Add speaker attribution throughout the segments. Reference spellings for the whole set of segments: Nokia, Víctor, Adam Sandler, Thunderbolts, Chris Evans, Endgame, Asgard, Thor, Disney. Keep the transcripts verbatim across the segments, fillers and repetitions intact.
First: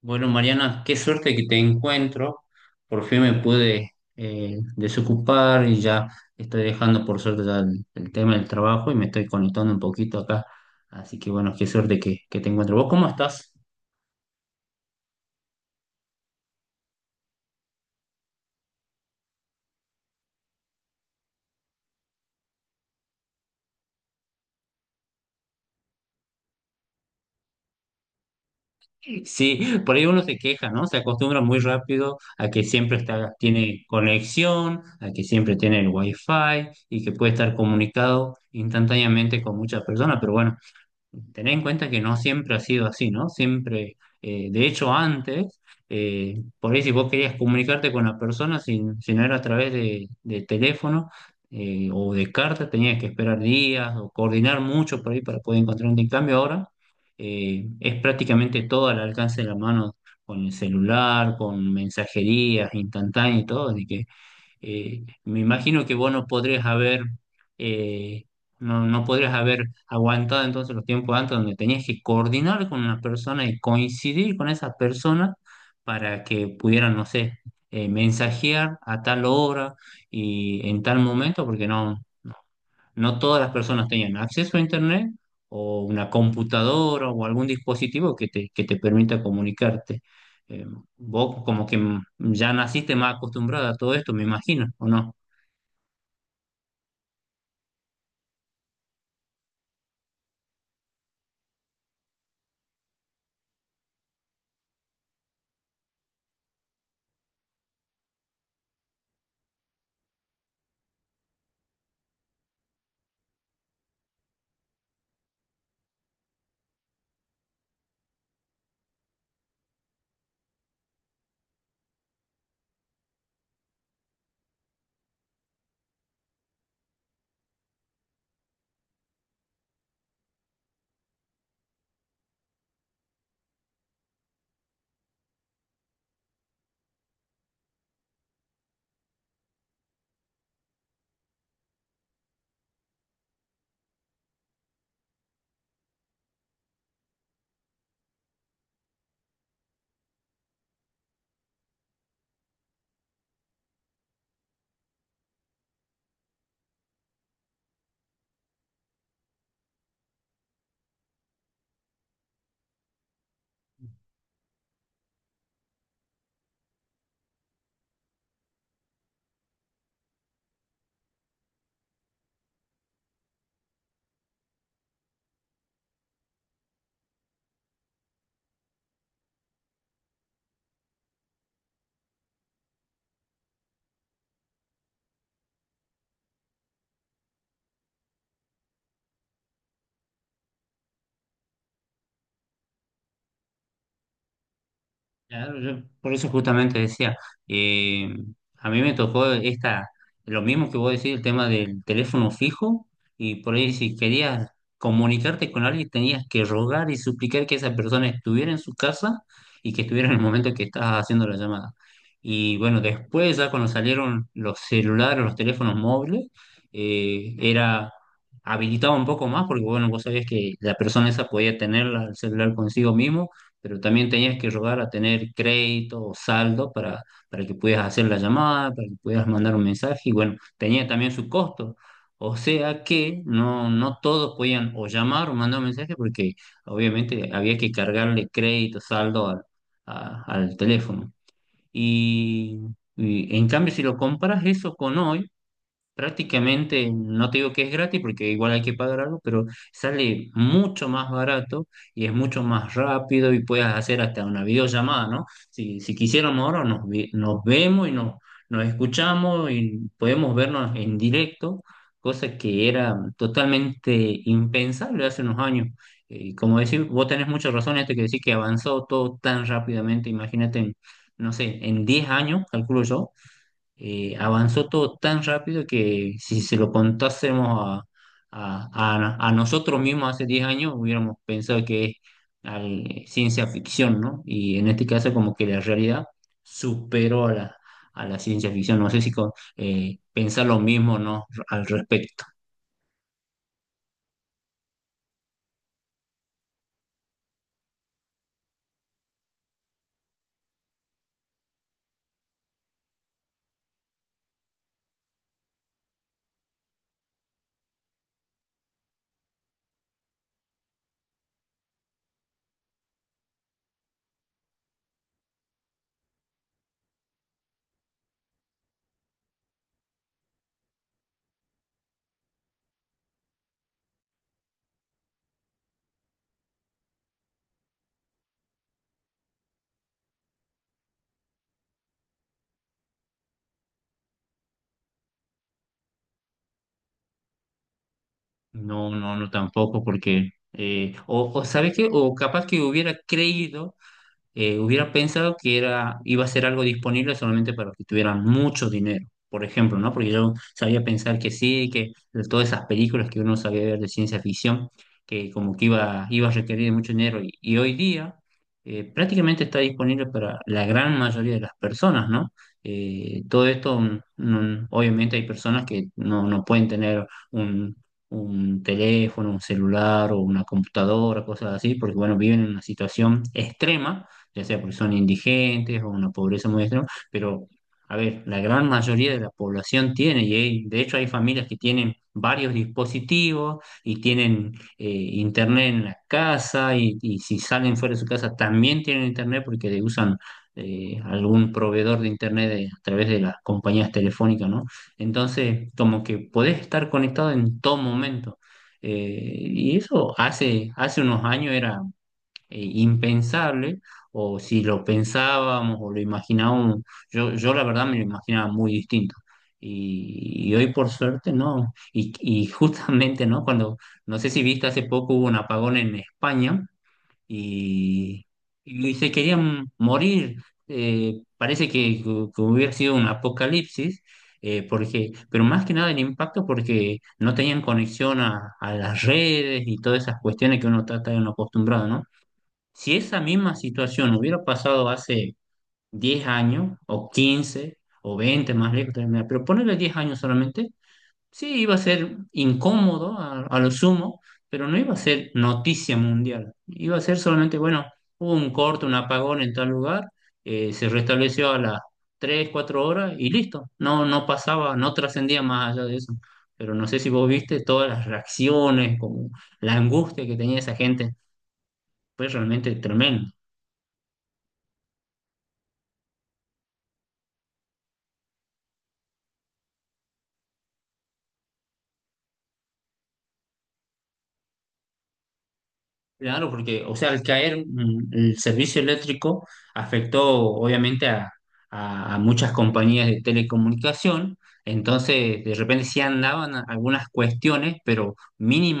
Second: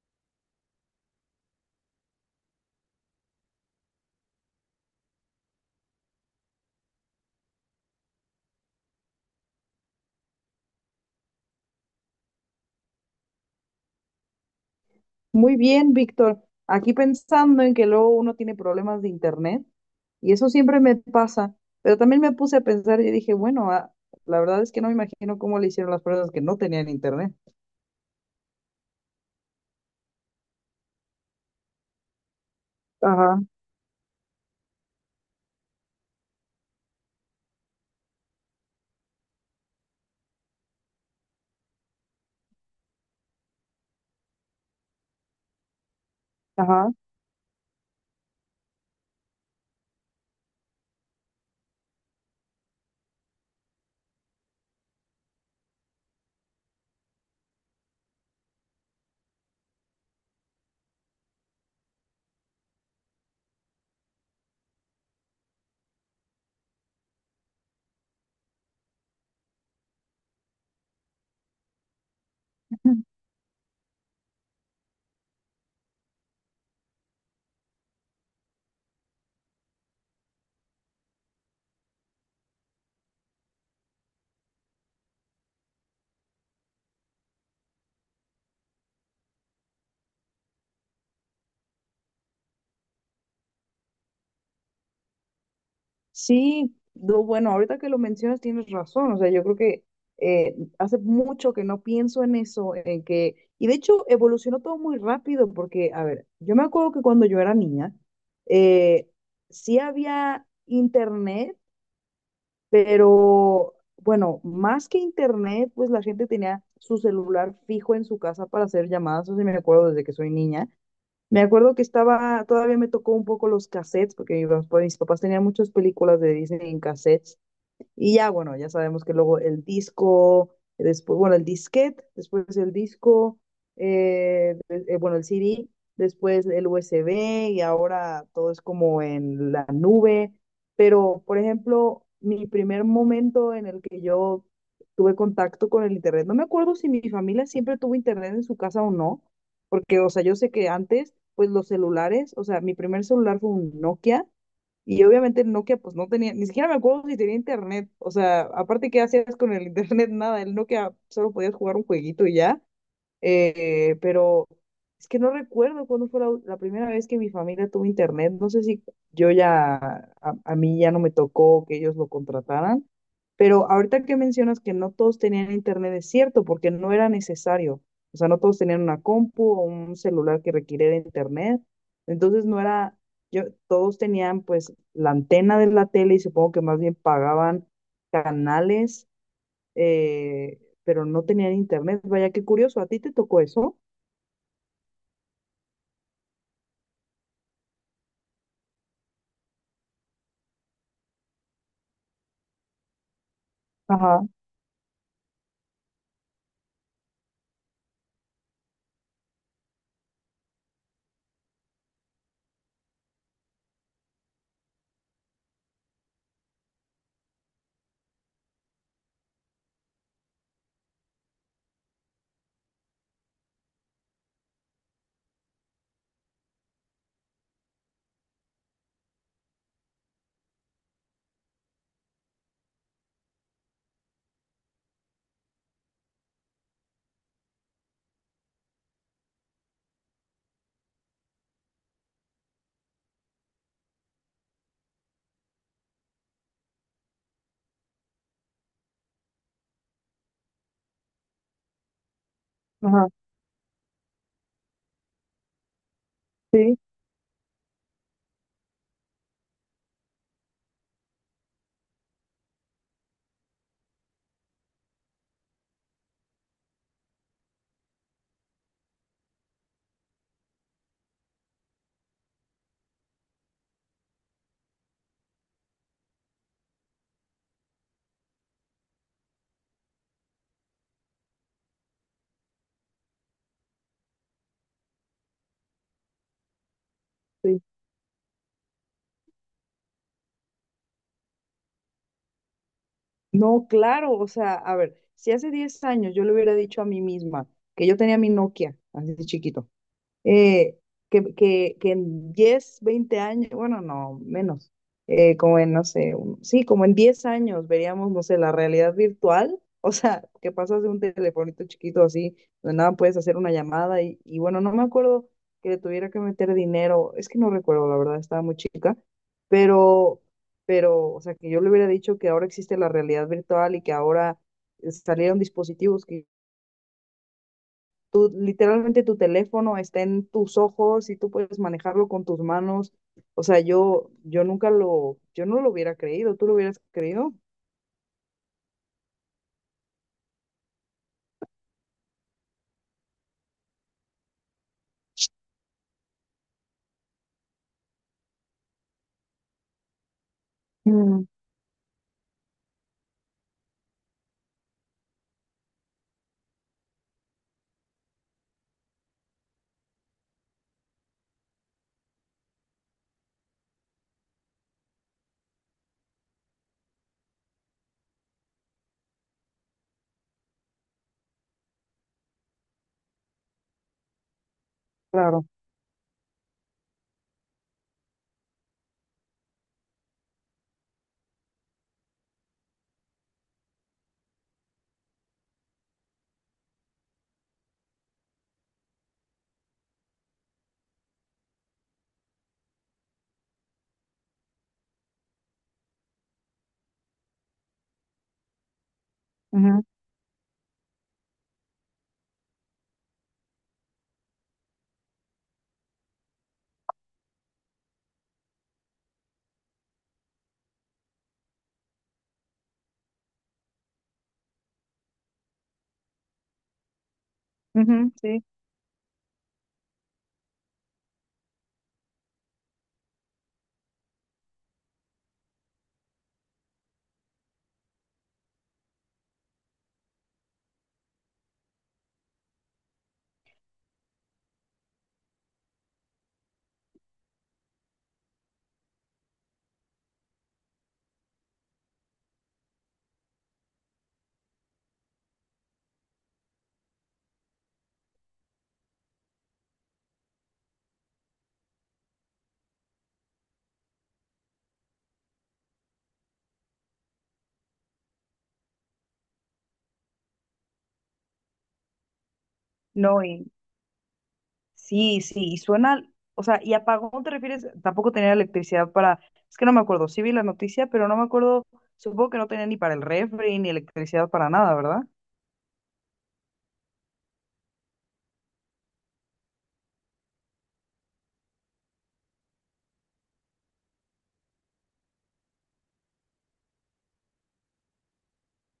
Speaker 1: Bueno, Mariana, qué suerte que te encuentro. Por fin me pude eh, desocupar y ya estoy dejando por suerte ya el, el tema del trabajo y me estoy conectando un poquito acá. Así que bueno, qué suerte que, que te encuentro. ¿Vos cómo estás?
Speaker 2: Muy bien, Víctor. Aquí pensando en que luego uno tiene problemas de internet y eso siempre me pasa, pero también me puse a pensar y dije, bueno, ah, la verdad es que no me imagino cómo le hicieron las personas que no tenían internet.
Speaker 1: Sí, por ahí uno se queja, ¿no? Se acostumbra muy rápido a que siempre está,
Speaker 2: Ajá,
Speaker 1: tiene conexión, a que siempre tiene el wifi y que puede estar comunicado instantáneamente con muchas personas. Pero bueno, tener en cuenta que no siempre ha sido así, ¿no? Siempre, eh, de hecho, antes, eh, por ahí si
Speaker 2: ajá.
Speaker 1: vos querías comunicarte con la persona, si, si no era a través de, de teléfono eh, o de carta, tenías que esperar días o coordinar mucho por ahí para poder encontrar un cambio. Ahora eh, es prácticamente todo al alcance de la mano con el celular, con mensajerías instantáneas y todo, de que eh, me imagino que vos no podrías haber, eh, no, no podrías haber aguantado entonces los tiempos antes donde tenías que coordinar con una persona y coincidir con esa persona para que pudieran, no sé, eh, mensajear a tal hora y en tal momento, porque no, no todas las personas tenían acceso a internet o una computadora o algún dispositivo que te, que te permita comunicarte. Eh, Vos como que ya naciste más acostumbrada a todo esto, me imagino, ¿o no?
Speaker 2: Sí, no, bueno, ahorita que lo mencionas tienes razón, o sea, yo creo que eh, hace mucho que no pienso en eso, en que, y de hecho evolucionó todo muy rápido, porque, a ver, yo me acuerdo que cuando yo era niña, eh, sí había internet. Pero bueno, más que internet, pues la gente tenía su celular fijo en su casa para hacer llamadas, eso sí me acuerdo desde que soy niña. Me acuerdo que estaba, todavía me tocó un poco los cassettes, porque mi papá- mis papás tenían muchas películas de Disney en cassettes. Y ya, bueno, ya sabemos que luego el disco, después, bueno, el disquete, después el disco, eh, eh, bueno, el C D, después el U S B y ahora todo es como en la nube. Pero, por ejemplo, mi primer momento en el que yo tuve contacto con el internet, no me acuerdo si mi familia siempre tuvo internet en su casa o no, porque, o sea, yo sé que antes, pues los celulares, o sea, mi primer celular fue un Nokia y obviamente Nokia, pues no tenía, ni siquiera me acuerdo si tenía internet. O sea, aparte, ¿qué hacías con el internet? Nada, el Nokia solo podías jugar un jueguito y ya. Eh, pero es que no recuerdo cuándo fue la, la primera vez que mi familia tuvo internet. No sé si yo ya, a, a mí ya no me tocó que ellos lo contrataran, pero ahorita que mencionas que no todos tenían internet, es cierto, porque no era necesario. O sea, no todos tenían una compu o un celular que requiriera internet. Entonces no era, yo, todos tenían pues la antena de la tele y supongo que más bien pagaban canales, eh, pero no tenían internet. Vaya, qué curioso, ¿a ti te tocó eso?
Speaker 1: Claro, yo por eso justamente decía, eh, a mí me tocó esta, lo mismo que vos decís, el tema del teléfono fijo, y por ahí si
Speaker 2: Ajá,
Speaker 1: querías comunicarte con alguien tenías que rogar y suplicar que esa persona estuviera en su casa y que estuviera en el momento que estabas haciendo la llamada. Y bueno, después ya cuando salieron los celulares, los teléfonos móviles, eh, era habilitado un poco más porque bueno, vos sabías que la persona esa podía tener la- el celular consigo mismo, pero también tenías que rogar a tener crédito o saldo para, para que pudieras hacer la llamada, para que pudieras mandar un mensaje, y bueno, tenía también su costo. O sea que no, no todos podían o llamar o mandar un mensaje porque obviamente había que cargarle crédito, saldo al, a- al teléfono. Y, y en cambio, si lo comparas eso con hoy, prácticamente, no te digo que es gratis porque igual hay que pagar algo, pero sale mucho más barato y es mucho más
Speaker 2: ajá,
Speaker 1: rápido y puedes hacer hasta una videollamada, ¿no? Si, si quisiéramos ahora
Speaker 2: sí,
Speaker 1: nos, vi- nos vemos y nos, nos escuchamos y podemos vernos en directo, cosa que era totalmente impensable hace unos años. Eh, Y como decís, vos tenés mucha razón en esto que decís que avanzó todo tan rápidamente, imagínate, en, no sé, en diez años, calculo yo. Eh, avanzó todo tan rápido que si se lo contásemos a, a- a- a nosotros mismos hace diez años, hubiéramos pensado que es al- eh, ciencia ficción, ¿no? Y en este caso como que la realidad superó a la,
Speaker 2: sí.
Speaker 1: a la ciencia ficción. No sé si con- eh, pensar lo mismo, ¿no? Al respecto.
Speaker 2: No, claro, o sea, a ver, si hace diez años yo le hubiera dicho a mí misma que yo tenía mi Nokia, así de chiquito, eh, que, que, que en diez veinte años, bueno, no, menos, eh, como en, no sé, un- sí, como en diez años veríamos, no sé, la realidad virtual. O sea, que pasas de un telefonito chiquito así, donde nada puedes hacer una llamada y, y bueno, no me acuerdo que le tuviera que meter dinero, es que no recuerdo, la verdad, estaba muy chica, pero, pero, o sea, que yo le hubiera dicho que ahora existe la realidad virtual y que ahora eh, salieron dispositivos que tú, literalmente tu teléfono está en tus ojos y tú puedes manejarlo con tus manos. O sea, yo, yo nunca lo, yo no lo hubiera creído. ¿Tú lo hubieras creído?
Speaker 1: No, no, no tampoco, porque eh, o, o ¿sabes qué? O capaz que hubiera creído, eh, hubiera pensado que era, iba a ser algo disponible solamente para los que tuvieran mucho dinero, por ejemplo, ¿no? Porque yo sabía pensar
Speaker 2: Mm,
Speaker 1: que sí, que de todas esas películas que uno sabía ver de ciencia ficción, que como que iba, iba a requerir de mucho dinero. Y, y hoy día eh, prácticamente está disponible para la gran mayoría de las personas, ¿no? Eh, todo esto, mm, mm, obviamente hay personas que no, no pueden tener un... un teléfono, un celular o una computadora, cosas así, porque bueno, viven en una situación extrema, ya sea porque son
Speaker 2: claro.
Speaker 1: indigentes o una pobreza muy extrema, pero a ver, la gran mayoría de la población tiene, y hay- de hecho hay familias que tienen varios dispositivos y tienen eh, internet en la casa y, y si salen fuera de su casa también tienen internet porque le usan eh, algún proveedor de internet de- a través de las compañías telefónicas, ¿no? Entonces, como que podés estar conectado en todo momento. Eh, y
Speaker 2: Ujú,
Speaker 1: eso hace, hace unos años era eh, impensable, o si lo pensábamos o lo imaginábamos, yo, yo la verdad me lo imaginaba muy distinto. Y, y hoy por suerte no. Y, y justamente, ¿no? Cuando, no sé si viste, hace poco hubo un apagón en España
Speaker 2: ujú,
Speaker 1: y,
Speaker 2: sí.
Speaker 1: y se querían morir. Eh, parece que, que hubiera sido un apocalipsis. Eh, porque, pero más que nada el impacto porque no tenían conexión a, a las redes y todas esas cuestiones que uno está tan acostumbrado, ¿no? Si esa misma situación hubiera pasado hace diez años, o quince o veinte más lejos, pero ponerle diez años solamente, sí iba a ser incómodo a, a lo sumo, pero no iba a ser noticia mundial. Iba a ser solamente, bueno, hubo un corte, un apagón en tal lugar, eh, se restableció a las tres o cuatro horas y listo. No, no pasaba, no trascendía más allá de eso. Pero no sé si vos viste todas las reacciones, como la angustia que tenía esa gente. Fue realmente
Speaker 2: No,
Speaker 1: tremendo.
Speaker 2: y sí, sí, y suena, o sea, ¿y apagón te refieres? Tampoco tenía electricidad para, es que no me acuerdo, sí vi la noticia, pero no me acuerdo, supongo que no tenía ni para el refri, ni electricidad para nada, ¿verdad?
Speaker 1: Claro, porque, o sea, al caer mm, el servicio eléctrico afectó obviamente a, a- a muchas compañías de telecomunicación, entonces de repente sí andaban a- algunas cuestiones, pero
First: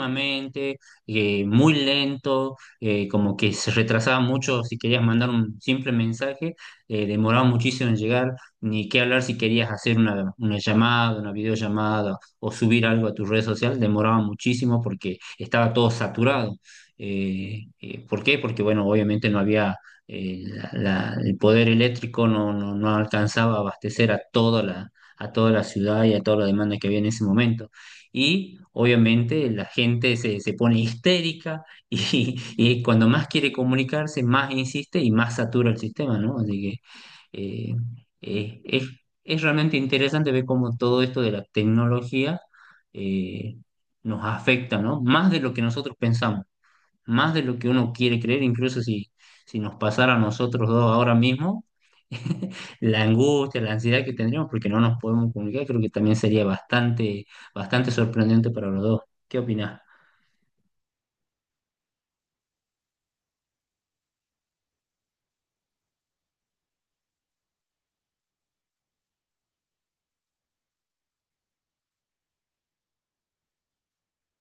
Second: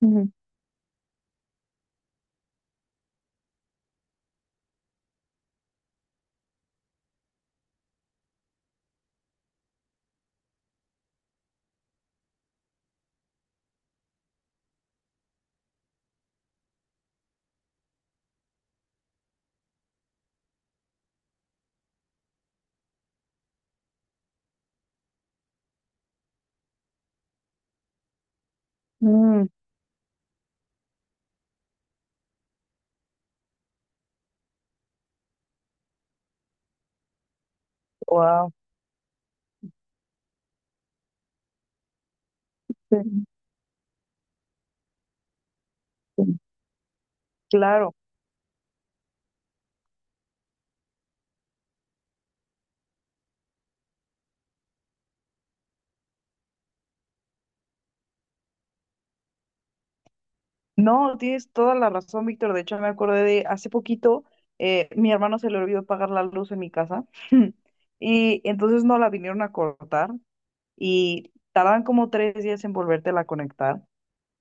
Speaker 2: Ujú.
Speaker 1: eh, muy lento, eh, como que se retrasaba mucho si querías mandar un simple mensaje, eh, demoraba muchísimo en llegar, ni qué hablar si querías hacer una, una llamada, una videollamada o subir algo a tu red social, demoraba muchísimo porque estaba todo saturado. Eh, eh, ¿por qué? Porque, bueno, obviamente no había eh, la- la- el poder eléctrico, no, no, no alcanzaba a abastecer a toda la, a toda la ciudad y a toda la demanda que había en ese momento. Y
Speaker 2: Mm.
Speaker 1: obviamente la gente se, se pone histérica y, y cuando más quiere comunicarse, más insiste y más satura el sistema, ¿no? Así que eh,
Speaker 2: Wow.
Speaker 1: eh, es, es realmente interesante ver cómo todo esto de la tecnología
Speaker 2: Sí,
Speaker 1: eh, nos afecta, ¿no? Más de lo que nosotros
Speaker 2: sí.
Speaker 1: pensamos, más de lo que uno
Speaker 2: Claro.
Speaker 1: quiere creer, incluso si, si nos pasara a nosotros dos ahora mismo, la angustia, la ansiedad que tendríamos porque no nos podemos comunicar, creo que también sería bastante, bastante sorprendente para los dos. ¿Qué opinás?
Speaker 2: No, tienes toda la razón, Víctor. De hecho, me acordé de hace poquito, eh, mi hermano se le olvidó pagar la luz en mi casa. Y entonces no la vinieron a cortar y tardan como tres días en volvértela a conectar.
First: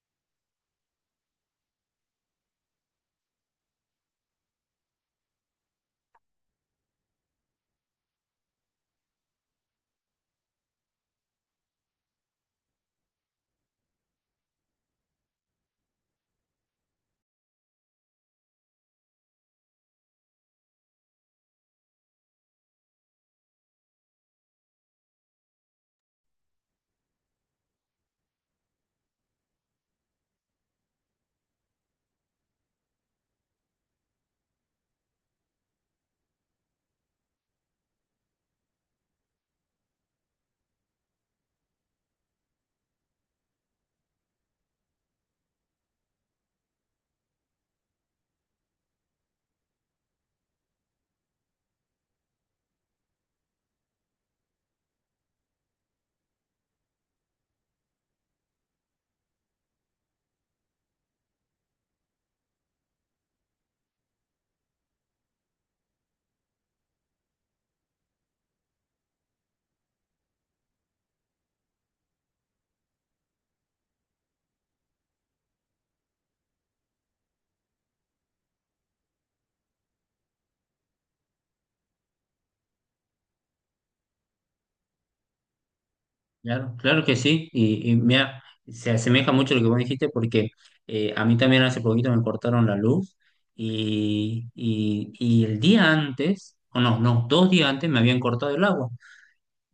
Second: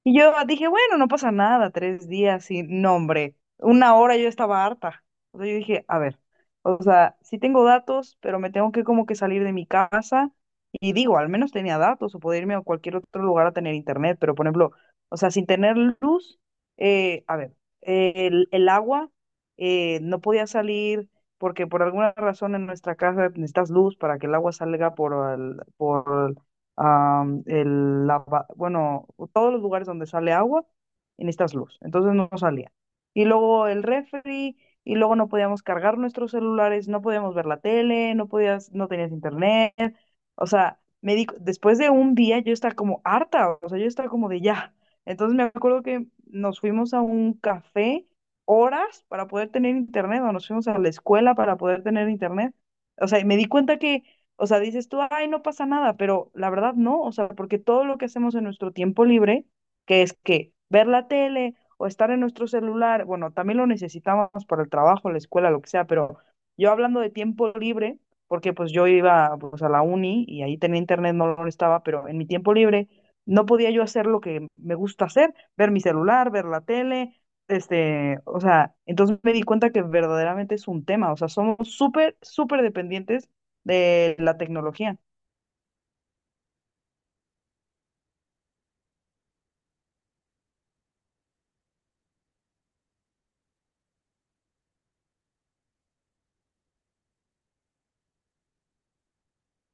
Speaker 2: Y yo dije, bueno, no pasa nada, tres días sin nombre. Una hora yo estaba harta. O sea, yo dije, a ver, o sea, sí tengo datos, pero me tengo que como que salir de mi casa. Y digo, al menos tenía datos o poder irme a cualquier otro lugar a tener internet. Pero, por ejemplo, o sea, sin tener luz, eh, a ver, eh, el, el agua, eh, no podía salir porque por alguna razón en nuestra casa necesitas luz para que el agua salga por, al- por am, el lava- bueno, todos los lugares donde sale agua y necesitas luz. Entonces no salía. Y luego el refri, y luego no podíamos cargar nuestros celulares, no podíamos ver la tele, no podías, no tenías internet. O sea, me di, después de un día yo estaba como harta, o sea, yo estaba como de ya. Entonces me acuerdo que nos fuimos a un café horas para poder tener internet, o nos fuimos a la escuela para poder tener internet. O sea, y me di cuenta que o sea, dices tú, ay, no pasa nada, pero la verdad no, o sea, porque todo lo que hacemos en nuestro tiempo libre, que es que ver la tele o estar en nuestro celular, bueno, también lo necesitamos para el trabajo, la escuela, lo que sea, pero yo hablando de tiempo libre, porque pues yo iba pues a la uni y ahí tenía internet, no lo estaba, pero en mi tiempo libre no podía yo hacer lo que me gusta hacer, ver mi celular, ver la tele, este, o sea, entonces me di cuenta que verdaderamente es un tema, o sea, somos súper, súper dependientes de la tecnología.
Speaker 1: Claro, claro que sí, y, y mira, se asemeja mucho a lo que vos dijiste porque eh, a mí también hace poquito me cortaron la luz y, y, y el día antes, o no, no, dos días antes me habían cortado el agua.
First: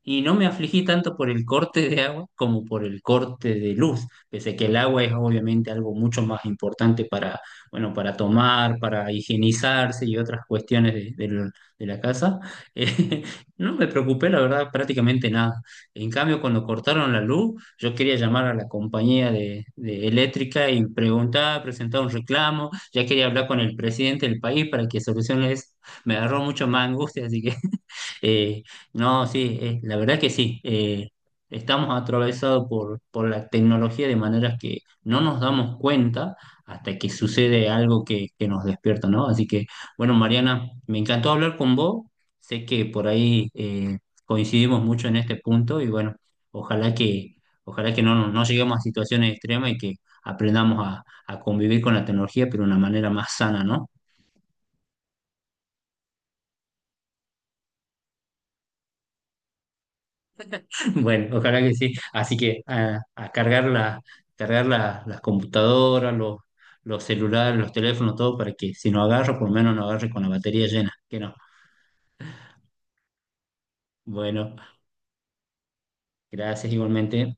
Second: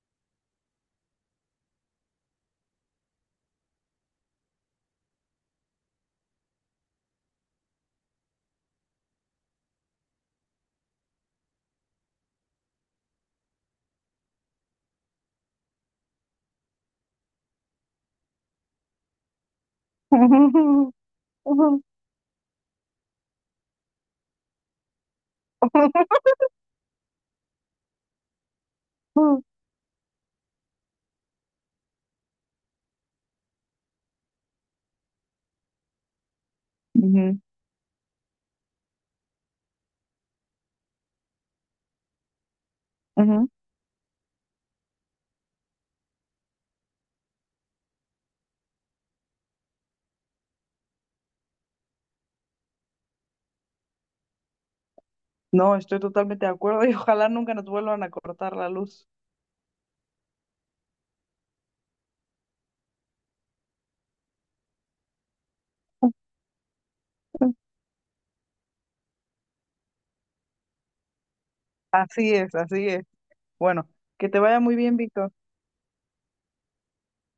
Speaker 1: Y no me afligí tanto por el corte de agua como por el corte de luz, pese que el agua es obviamente algo mucho más importante para, bueno, para tomar, para higienizarse y otras cuestiones de, de lo- de la casa. Eh, no me preocupé, la verdad, prácticamente nada. En cambio, cuando cortaron la luz, yo quería llamar a la compañía de, de eléctrica y
Speaker 2: Ujú,
Speaker 1: preguntar,
Speaker 2: ujú.
Speaker 1: presentar un reclamo, ya quería hablar con el presidente del país para que solucione eso. Me agarró mucho más angustia, así que... Eh, no,
Speaker 2: Ujú,
Speaker 1: Sí, eh, la verdad que sí. Eh, estamos atravesados por, por la tecnología de maneras que no nos damos cuenta hasta que
Speaker 2: ujú,
Speaker 1: sucede algo que, que nos despierta, ¿no? Así que, bueno, Mariana, me encantó hablar con vos. Sé que por ahí
Speaker 2: ujú.
Speaker 1: eh, coincidimos mucho en este punto y bueno, ojalá que, ojalá que no, nos- no lleguemos a situaciones extremas y que aprendamos a, a convivir con la tecnología, pero de una manera más sana, ¿no?
Speaker 2: No, estoy totalmente de acuerdo y ojalá nunca nos vuelvan a cortar la luz.
Speaker 1: Bueno, ojalá que sí. Así que a, a cargar la, cargar la- las computadoras, los, los celulares, los teléfonos, todo para que si no agarro, por lo menos no agarre con la batería llena. Que no.
Speaker 2: Así es, así es. Bueno, que te
Speaker 1: Bueno,
Speaker 2: vaya muy bien, Víctor.
Speaker 1: gracias igualmente.